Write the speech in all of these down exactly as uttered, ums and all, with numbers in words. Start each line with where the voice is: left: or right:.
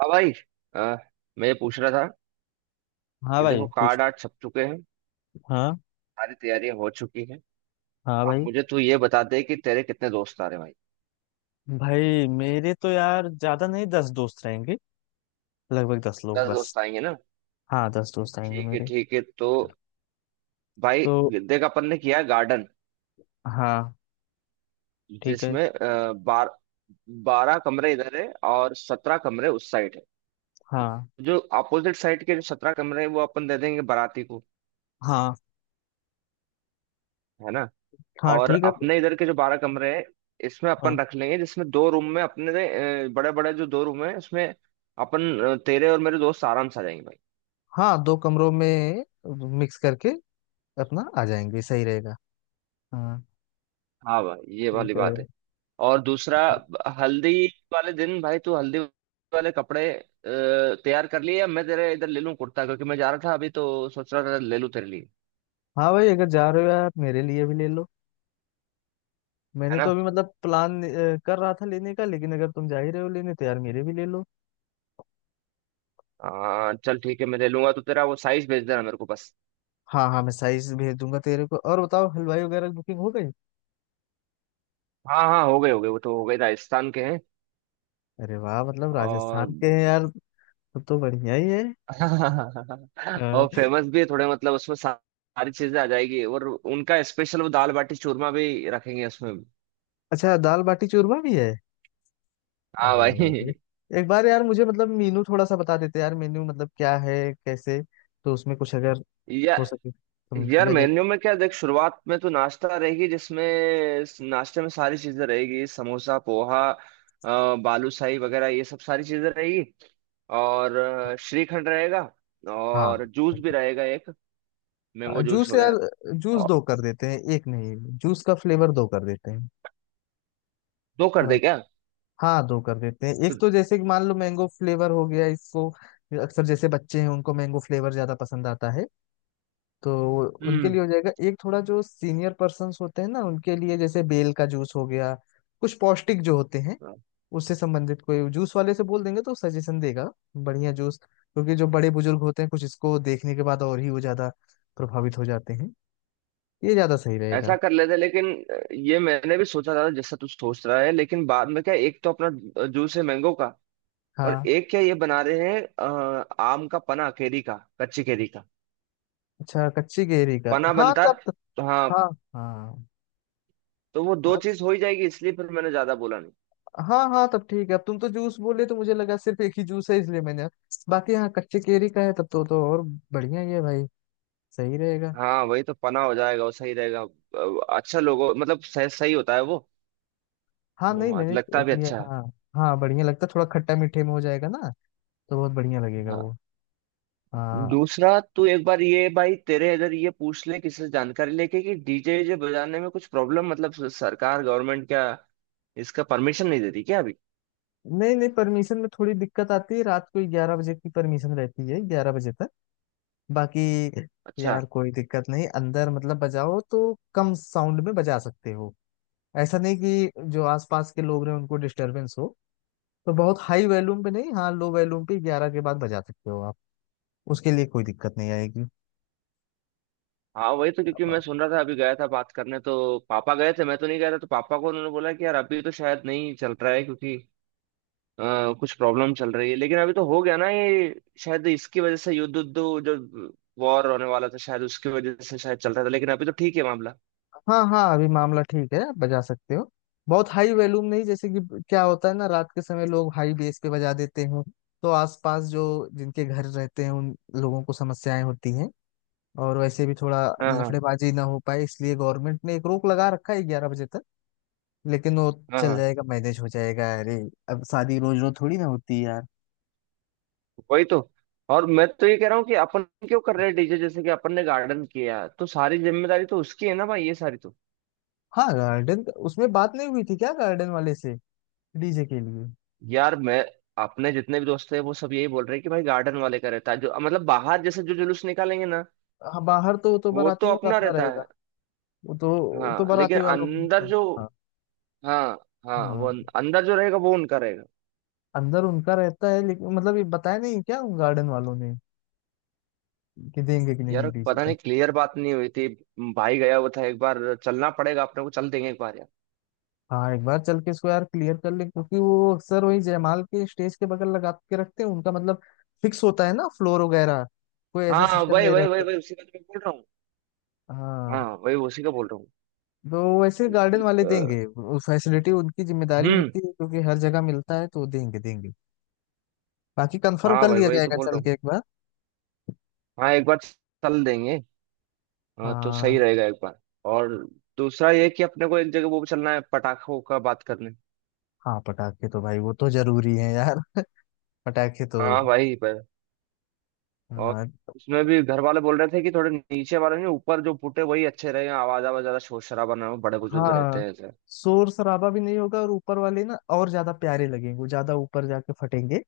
right: हाँ भाई। आ, मैं ये पूछ रहा था
left: हाँ
right: कि
left: भाई,
right: देखो
left: कुछ?
right: कार्ड आर्ट छप चुके हैं।
left: हाँ।
right: सारी तैयारियां हो चुकी हैं।
left: हाँ
right: अब
left: भाई।
right: मुझे तू ये बता दे कि तेरे कितने दोस्त आ रहे हैं भाई।
left: भाई, मेरे तो यार ज्यादा नहीं, दस दोस्त रहेंगे। लगभग दस लोग
right: दस
left: बस।
right: दोस्त आएंगे ना?
left: हाँ, दस दोस्त आएंगे
right: ठीक है
left: मेरे।
right: ठीक है तो भाई
left: तो
right: देख अपन ने किया गार्डन
left: हाँ, ठीक है।
right: जिसमें आ, बार बारह कमरे इधर है और सत्रह कमरे उस साइड है।
left: हाँ।
right: जो अपोजिट साइड के जो सत्रह कमरे हैं वो अपन दे देंगे बाराती को,
left: हाँ।
right: है ना।
left: हाँ,
right: और
left: ठीक है।
right: अपने इधर के जो बारह कमरे हैं, इसमें
left: हाँ।
right: अपन रख लेंगे जिसमें दो रूम में अपने बड़े बड़े जो दो रूम है उसमें अपन अ, तेरे और मेरे दोस्त आराम से आ जाएंगे भाई।
left: हाँ, दो कमरों में मिक्स करके अपना आ जाएंगे, सही रहेगा। हाँ,
right: हाँ भाई ये वाली
left: ठीक है।
right: बात है। और दूसरा ब- हल्दी वाले दिन भाई तू हल्दी वाले कपड़े अ, तैयार कर लिए या मैं तेरे इधर ले लूँ कुर्ता क्योंकि मैं जा रहा था अभी तो सोच रहा था ले लूँ तेरे लिए,
left: हाँ भाई, अगर जा रहे हो यार, मेरे लिए भी ले लो।
right: है
left: मैंने तो
right: ना।
left: अभी मतलब प्लान अ, कर रहा था लेने का, लेकिन अगर तुम जा ही रहे हो लेने तो यार मेरे भी ले लो।
right: आ, चल ठीक है मैं ले लूंगा तो तेरा वो साइज भेज देना मेरे को बस।
left: हाँ हाँ, मैं साइज भेज दूंगा तेरे को। और बताओ हलवाई वगैरह की बुकिंग हो गई?
right: हाँ हाँ हो गए हो गए वो तो हो गए राजस्थान के हैं।
left: अरे वाह, मतलब
right: और
left: राजस्थान के हैं यार। तब तो बढ़िया ही है। हाँ।
right: और फेमस भी है थोड़े मतलब उसमें सा- सारी चीजें आ जाएगी और उनका स्पेशल वो दाल बाटी चूरमा भी रखेंगे उसमें भी।
left: अच्छा, दाल बाटी चूरमा भी है?
right: हाँ
left: अरे वाह भाई।
right: भाई।
left: एक बार यार मुझे मतलब मेनू थोड़ा सा बता देते यार, मेन्यू मतलब क्या है, कैसे, तो उसमें कुछ अगर
right: या
left: हो सके तो
right: यार
left: लिया जाए।
right: मेन्यू में क्या देख, शुरुआत में तो नाश्ता रहेगी जिसमें, इस नाश्ते में सारी चीजें रहेगी, समोसा पोहा अ, बालूशाही वगैरह ये सब सारी चीजें रहेगी। और अ, श्रीखंड रहेगा
left: हाँ।
right: और जूस भी
left: तो,
right: रहेगा एक
left: अ,
right: मैंगो जूस
left: जूस
right: वगैरह।
left: यार। जूस
right: और
left: दो कर देते हैं, एक नहीं। जूस का फ्लेवर दो कर देते हैं
right: दो कर
left: थोड़ा।
right: दे क्या?
left: हाँ, दो कर देते हैं। एक
right: तो
left: तो जैसे कि मान लो मैंगो फ्लेवर हो गया इसको, अक्सर जैसे बच्चे हैं उनको मैंगो फ्लेवर ज्यादा पसंद आता है, तो वो- उनके
right: हम्म।
left: लिए हो जाएगा एक। थोड़ा जो सीनियर पर्सन्स होते हैं ना, उनके लिए जैसे बेल का जूस हो गया, कुछ पौष्टिक जो होते हैं उससे संबंधित कोई जूस वाले से बोल देंगे तो सजेशन देगा बढ़िया जूस। क्योंकि जो बड़े बुजुर्ग होते हैं कुछ इसको देखने के बाद और ही वो ज्यादा प्रभावित हो जाते हैं। ये ज्यादा सही
right: ऐसा
left: रहेगा।
right: कर लेते लेकिन ये मैंने भी सोचा था जैसा तू सोच रहा है, लेकिन बाद में क्या एक तो अपना जूस है मैंगो का और
left: हाँ।
right: एक क्या ये बना रहे हैं अ, आम का पना, केरी का, कच्ची केरी का
left: अच्छा, कच्ची गहरी का,
right: पना
left: हाँ
right: बनता है,
left: तब तब-
right: तो
left: हाँ।
right: हाँ।
left: हाँ।
right: तो वो दो
left: अब
right: चीज हो ही जाएगी इसलिए फिर मैंने ज्यादा बोला नहीं।
left: हाँ हाँ, तब ठीक है। अब तुम तो जूस बोले तो मुझे लगा सिर्फ एक ही जूस है, इसलिए मैंने। बाकी हाँ, कच्ची केरी का है तब तो तो और बढ़िया ही है भाई। सही रहेगा।
right: हाँ वही तो पना हो जाएगा वो सही रहेगा। अ, अच्छा लोगो मतलब सही सही होता है वो
left: हाँ नहीं
right: वो
left: मैंने
right: लगता भी
left: लिया।
right: अच्छा है।
left: हाँ। हाँ बढ़िया लगता, थोड़ा खट्टा मीठे में हो जाएगा ना, तो बहुत बढ़िया लगेगा
right: हाँ।
left: वो। हाँ।
right: दूसरा तू एक बार ये भाई तेरे इधर ये पूछ ले किसी से जानकारी लेके कि डीजे जे बजाने में कुछ प्रॉब्लम, मतलब सरकार गवर्नमेंट क्या इसका परमिशन नहीं देती क्या अभी?
left: नहीं नहीं, परमिशन में थोड़ी दिक्कत आती है। रात को ग्यारह बजे की परमिशन रहती है, ग्यारह बजे तक। बाकी
right: अच्छा।
left: यार कोई दिक्कत नहीं, अंदर मतलब बजाओ तो कम साउंड में बजा सकते हो। ऐसा नहीं कि जो आसपास के लोग रहे उनको डिस्टरबेंस हो, तो बहुत हाई वॉल्यूम पे नहीं। हाँ, लो वॉल्यूम पे ग्यारह के बाद बजा सकते हो आप। उसके लिए कोई दिक्कत नहीं आएगी।
right: हाँ वही तो, क्योंकि मैं सुन रहा था, अभी गया था बात करने तो पापा गए थे, मैं तो नहीं गया था, तो पापा को उन्होंने बोला कि यार अभी तो शायद नहीं चल रहा है क्योंकि अ, कुछ प्रॉब्लम चल रही है, लेकिन अभी तो हो गया ना ये, शायद इसकी वजह से युद्ध उद्ध जो वॉर होने वाला था शायद उसकी वजह से शायद चल रहा था, लेकिन अभी तो ठीक है मामला।
left: हाँ हाँ, अभी मामला ठीक है, आप बजा सकते हो। बहुत हाई वॉल्यूम नहीं, जैसे कि क्या होता है ना, रात के समय लोग हाई बेस पे बजा देते हैं तो आसपास जो जिनके घर रहते हैं उन लोगों को समस्याएं होती हैं। और वैसे भी थोड़ा
right: हाँ हाँ।
left: लफड़ेबाजी ना हो पाए, इसलिए गवर्नमेंट ने एक रोक लगा रखा है ग्यारह बजे तक। लेकिन वो
right: हाँ
left: चल
right: हाँ
left: जाएगा, मैनेज हो जाएगा। अरे, अब शादी रोज रोज थोड़ी ना होती है यार।
right: वही तो। और मैं तो ये कह रहा हूँ कि अपन क्यों कर रहे हैं डीजे, जैसे कि अपन ने गार्डन किया तो सारी जिम्मेदारी तो उसकी है ना भाई, ये सारी तो?
left: हाँ, गार्डन, उसमें बात नहीं हुई थी क्या गार्डन वाले से डीजे के लिए?
right: यार मैं, अपने जितने भी दोस्त हैं वो सब यही बोल रहे हैं कि भाई गार्डन वाले का रहता है जो, मतलब बाहर जैसे जो जुलूस निकालेंगे ना,
left: हाँ, बाहर तो वो तो
right: वो तो
left: बारातियों का
right: अपना
left: अपना
right: रहता
left: रहेगा।
right: है।
left: वो तो वो तो
right: हाँ लेकिन
left: बाराती वालों
right: अंदर जो,
left: का।
right: हाँ हाँ वो
left: हाँ,
right: अं- अंदर जो रहेगा वो उनका रहेगा।
left: अंदर उनका रहता है, लेकिन मतलब ये बताया नहीं क्या गार्डन वालों ने कि देंगे कि
right: यार
left: नहीं डीजे
right: पता
left: का?
right: नहीं क्लियर बात नहीं हुई थी भाई, गया हुआ था एक बार, चलना पड़ेगा अपने को, चल देंगे एक बार यार।
left: हाँ, एक बार चल के इसको यार क्लियर कर ले, क्योंकि वो अक्सर वही जयमाल के स्टेज के बगल लगा के रखते हैं, उनका मतलब फिक्स होता है ना फ्लोर वगैरह, कोई ऐसा
right: हाँ
left: सिस्टम
right: वही
left: नहीं
right: वही वही
left: रहता।
right: वही उसी का तो मैं बोल रहा हूँ।
left: हाँ,
right: हाँ वही उसी का बोल रहा हूँ।
left: तो वैसे
right: कि,
left: गार्डन वाले
right: अ,
left: देंगे वो फैसिलिटी, उनकी जिम्मेदारी
right: हम्म।
left: होती है, क्योंकि हर जगह मिलता है, तो वो देंगे देंगे। बाकी कंफर्म
right: हाँ
left: कर
right: भाई
left: लिया
right: वही तो
left: जाएगा
right: बोल
left: चल
right: रहा हूँ।
left: के एक बार।
right: हाँ एक बार चल देंगे। हाँ तो
left: हाँ
right: सही रहेगा एक बार। और दूसरा ये कि अपने को एक जगह वो भी चलना है पटाखों का बात करने।
left: हाँ, पटाखे तो भाई वो तो जरूरी है यार पटाखे तो।
right: हाँ भाई पर। और
left: हाँ।
right: उसमें भी घर वाले बोल रहे थे कि थोड़े नीचे वाले नहीं, ऊपर जो पुटे वही अच्छे रहे, आवाज आवाज ज्यादा शोर शराबा ना हो, बड़े बुजुर्ग रहते
left: हाँ,
right: हैं ऐसे।
left: शोर शराबा भी नहीं होगा, और ऊपर वाले ना और ज्यादा प्यारे लगेंगे, वो ज्यादा ऊपर जाके फटेंगे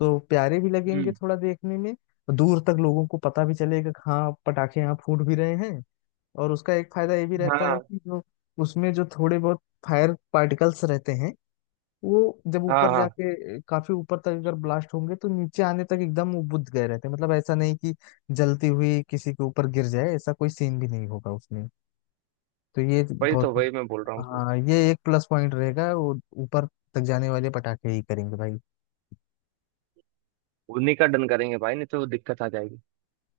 left: तो प्यारे भी लगेंगे
right: हम्म।
left: थोड़ा देखने में। दूर तक लोगों को पता भी चलेगा कि हाँ पटाखे यहाँ फूट भी रहे हैं। और उसका एक फायदा ये भी रहता है
right: हाँ
left: कि जो उसमें जो थोड़े बहुत फायर पार्टिकल्स रहते हैं, वो जब
right: हाँ।
left: ऊपर
right: हाँ
left: जाके काफी ऊपर तक अगर ब्लास्ट होंगे तो नीचे आने तक एकदम वो बुझ गए रहते हैं। मतलब ऐसा नहीं कि जलती हुई किसी के ऊपर गिर जाए, ऐसा कोई सीन भी नहीं होगा उसमें। तो ये
right: वही तो,
left: बहुत।
right: वही मैं बोल रहा हूँ कि
left: हाँ, ये एक प्लस पॉइंट रहेगा। वो ऊपर तक जाने वाले पटाखे ही करेंगे भाई।
right: उन्हीं का डन करेंगे भाई, नहीं तो दिक्कत आ जाएगी।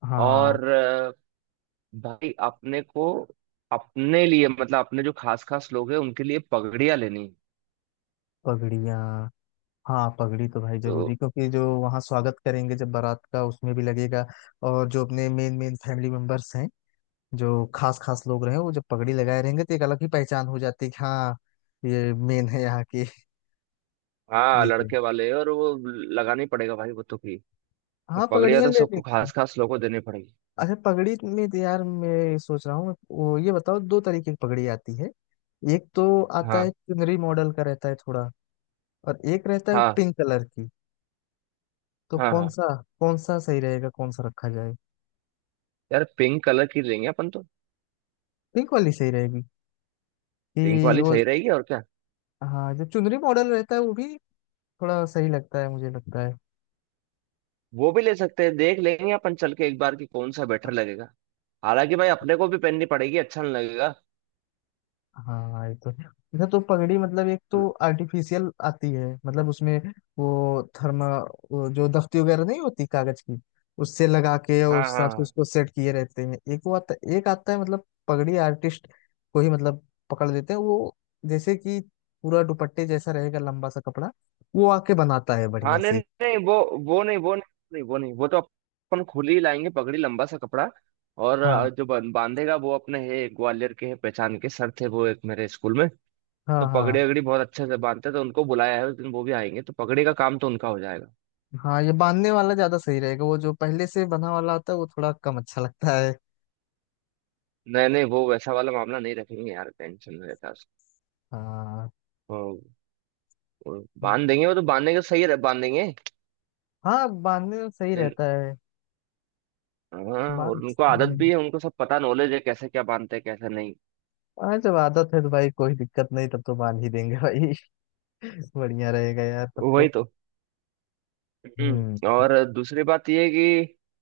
left: हाँ,
right: और अ, भाई अपने को अपने लिए मतलब अपने जो खास खास लोग हैं उनके लिए पगड़ियाँ लेनी है।
left: पगड़ियाँ। हाँ, पगड़ी तो भाई जरूरी,
right: तो
left: क्योंकि जो वहाँ स्वागत करेंगे जब बारात का, उसमें भी लगेगा। और जो अपने मेन मेन फैमिली मेंबर्स हैं, जो खास खास लोग रहे हैं, वो जब पगड़ी लगाए रहेंगे तो एक अलग ही पहचान हो जाती है कि हाँ, ये मेन है यहाँ के,
right: हाँ
left: ये थे।
right: लड़के वाले और वो लगानी पड़ेगा भाई वो तो भी,
left: हाँ,
right: पगड़ियाँ
left: पगड़ियाँ
right: तो
left: ले
right: सबको
left: लेंगे।
right: खास खास लोगों को देनी पड़ेगी।
left: अच्छा, पगड़ी में तो यार मैं सोच रहा हूँ। वो ये बताओ, दो तरीके की पगड़ी आती है, एक तो आता है
right: हाँ
left: चुनरी मॉडल का रहता है थोड़ा, और एक रहता है
right: हाँ।
left: पिंक कलर की। तो
right: हाँ
left: कौन
right: हाँ।
left: सा, कौन सा सही रहेगा, कौन सा रखा जाए?
right: यार पिंक कलर की लेंगे अपन तो।
left: पिंक वाली सही रहेगी,
right: पिंक
left: कि
right: वाली
left: वो।
right: सही रहेगी और क्या।
left: हाँ, जो चुनरी मॉडल रहता है वो भी थोड़ा सही लगता है, मुझे लगता है।
right: वो भी ले सकते हैं, देख लेंगे अपन चल के एक बार कि कौन सा बेटर लगेगा। हालांकि भाई अपने को भी पहननी पड़ेगी, अच्छा नहीं लगेगा।
left: हाँ, ये तो है। अच्छा, तो पगड़ी मतलब एक
right: हाँ
left: तो आर्टिफिशियल आती है, मतलब उसमें वो थर्मा, वो जो दफ्ती वगैरह नहीं होती कागज की, उससे लगा के और उस
right: हाँ।
left: हिसाब से
right: हाँ
left: उसको सेट किए रहते हैं। एक वो आता, एक आता है मतलब पगड़ी आर्टिस्ट को ही मतलब पकड़ लेते हैं वो, जैसे कि पूरा दुपट्टे जैसा रहेगा लंबा सा कपड़ा, वो आके बनाता है
right: हाँ।
left: बढ़िया
right: नहीं
left: से।
right: नहीं वो, वो नहीं वो नहीं वो नहीं, वो तो अपन खुली ही लाएंगे पगड़ी, लंबा सा कपड़ा। और
left: हाँ
right: अ, जो बन- बांधेगा वो अपने है ग्वालियर के, है पहचान के, सर थे वो एक मेरे स्कूल में।
left: हाँ
right: तो
left: हाँ
right: पगड़ी वगड़ी बहुत अच्छे से बांधते हैं, तो उनको बुलाया है उस दिन, वो भी आएंगे तो पगड़ी का काम तो उनका हो जाएगा।
left: हाँ, ये बांधने वाला ज्यादा सही रहेगा। वो जो पहले से बना वाला आता है वो थोड़ा कम अच्छा लगता है।
right: नहीं नहीं वो वैसा वाला मामला नहीं रखेंगे यार, टेंशन में रहता है उसको।
left: हाँ
right: वो- वो बांध देंगे, वो तो बांधने का सही रह बांध देंगे।
left: हाँ, बांधने में सही
right: लेकिन,
left: रहता है।
right: हाँ, और
left: बांध
right: उनको आदत भी
left: हम्म,
right: है, उनको सब पता, नॉलेज है कैसे क्या बांधते हैं कैसे नहीं।
left: हाँ, जब आदत है तो भाई कोई दिक्कत नहीं, तब तो बांध ही देंगे भाई बढ़िया रहेगा यार तब तो।
right: वही तो।
left: हम्म।
right: हम्म, और दूसरी बात ये है कि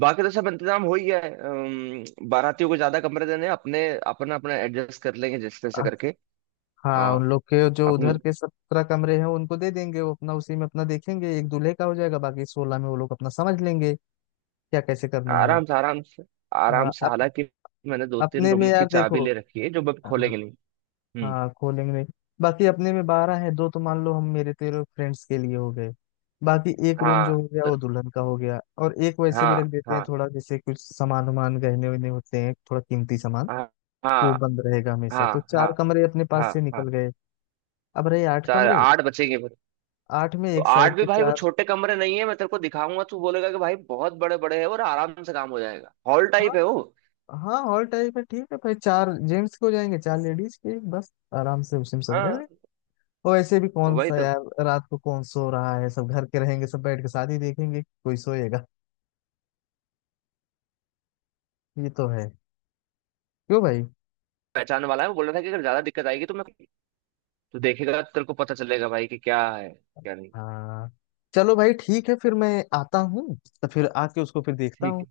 right: बाकी तो सब इंतजाम हो ही गया है, अम, बारातियों को ज्यादा कमरे देने हैं, अपने अपना अपना एडजस्ट कर लेंगे जिस तरह से
left: अ-
right: करके।
left: हाँ, उन
right: और
left: लोग के जो
right: अपन
left: उधर के सत्रह कमरे हैं उनको दे देंगे, वो अपना उसी में अपना देखेंगे, एक दूल्हे का हो जाएगा, बाकी सोलह में वो लोग अपना समझ लेंगे क्या कैसे करना है।
right: आराम से आराम से
left: अ,
right: आराम से,
left: अप,
right: हालांकि मैंने दो तीन
left: अपने में
right: रूम
left: यार
right: की चाबी
left: देखो।
right: ले रखी है जो मैं खोलेंगे नहीं। हम्म।
left: हाँ, खोलेंगे नहीं। बाकी अपने में बारह है, दो तो मान लो हम मेरे तेरे फ्रेंड्स के लिए हो गए, बाकी एक रूम जो
right: हाँ
left: हो गया
right: तो,
left: वो दुल्हन का हो गया, और एक वैसे भी
right: हाँ
left: रख देते हैं,
right: हाँ।
left: थोड़ा जैसे कुछ सामान वामान, गहने वहने होते हैं, थोड़ा कीमती सामान,
right: हाँ
left: वो
right: हाँ।
left: बंद रहेगा हमेशा।
right: हाँ
left: तो
right: हाँ।
left: चार कमरे अपने पास
right: हाँ
left: से
right: हाँ।
left: निकल गए, अब रहे आठ
right: चार
left: कमरे।
right: आठ बचेंगे फिर।
left: आठ में
right: तो
left: एक
right: आठ
left: साइड
right: भी
left: के
right: भाई वो
left: चार।
right: छोटे कमरे नहीं है, मैं तेरे को दिखाऊंगा तू बोलेगा कि भाई बहुत बड़े बड़े हैं और आराम से काम हो जाएगा, हॉल
left: हाँ
right: टाइप है वो।
left: हाँ, हॉल टाइप है, ठीक है भाई, चार जेंट्स के हो जाएंगे, चार लेडीज के बस, आराम से उसी में सब रह
right: हाँ
left: लें। और ऐसे भी कौन
right: वही
left: सा
right: तो।
left: यार रात को कौन सो रहा है, सब घर के रहेंगे, सब बैठ के शादी देखेंगे, कोई सोएगा? ये तो है। क्यों भाई?
right: पहचान वाला है, वो बोल रहा था कि अगर ज्यादा दिक्कत आएगी तो मैं, तू देखेगा तो तेरे को पता चलेगा भाई कि क्या है क्या नहीं।
left: हाँ, चलो भाई ठीक है, फिर मैं आता हूँ, तो फिर आके उसको फिर देखता
right: ठीक
left: हूँ।
right: है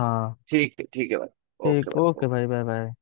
left: हाँ।
right: ठीक है। ठीक है भाई, ओके
left: ठीक,
right: भाई।
left: ओके भाई, बाय बाय।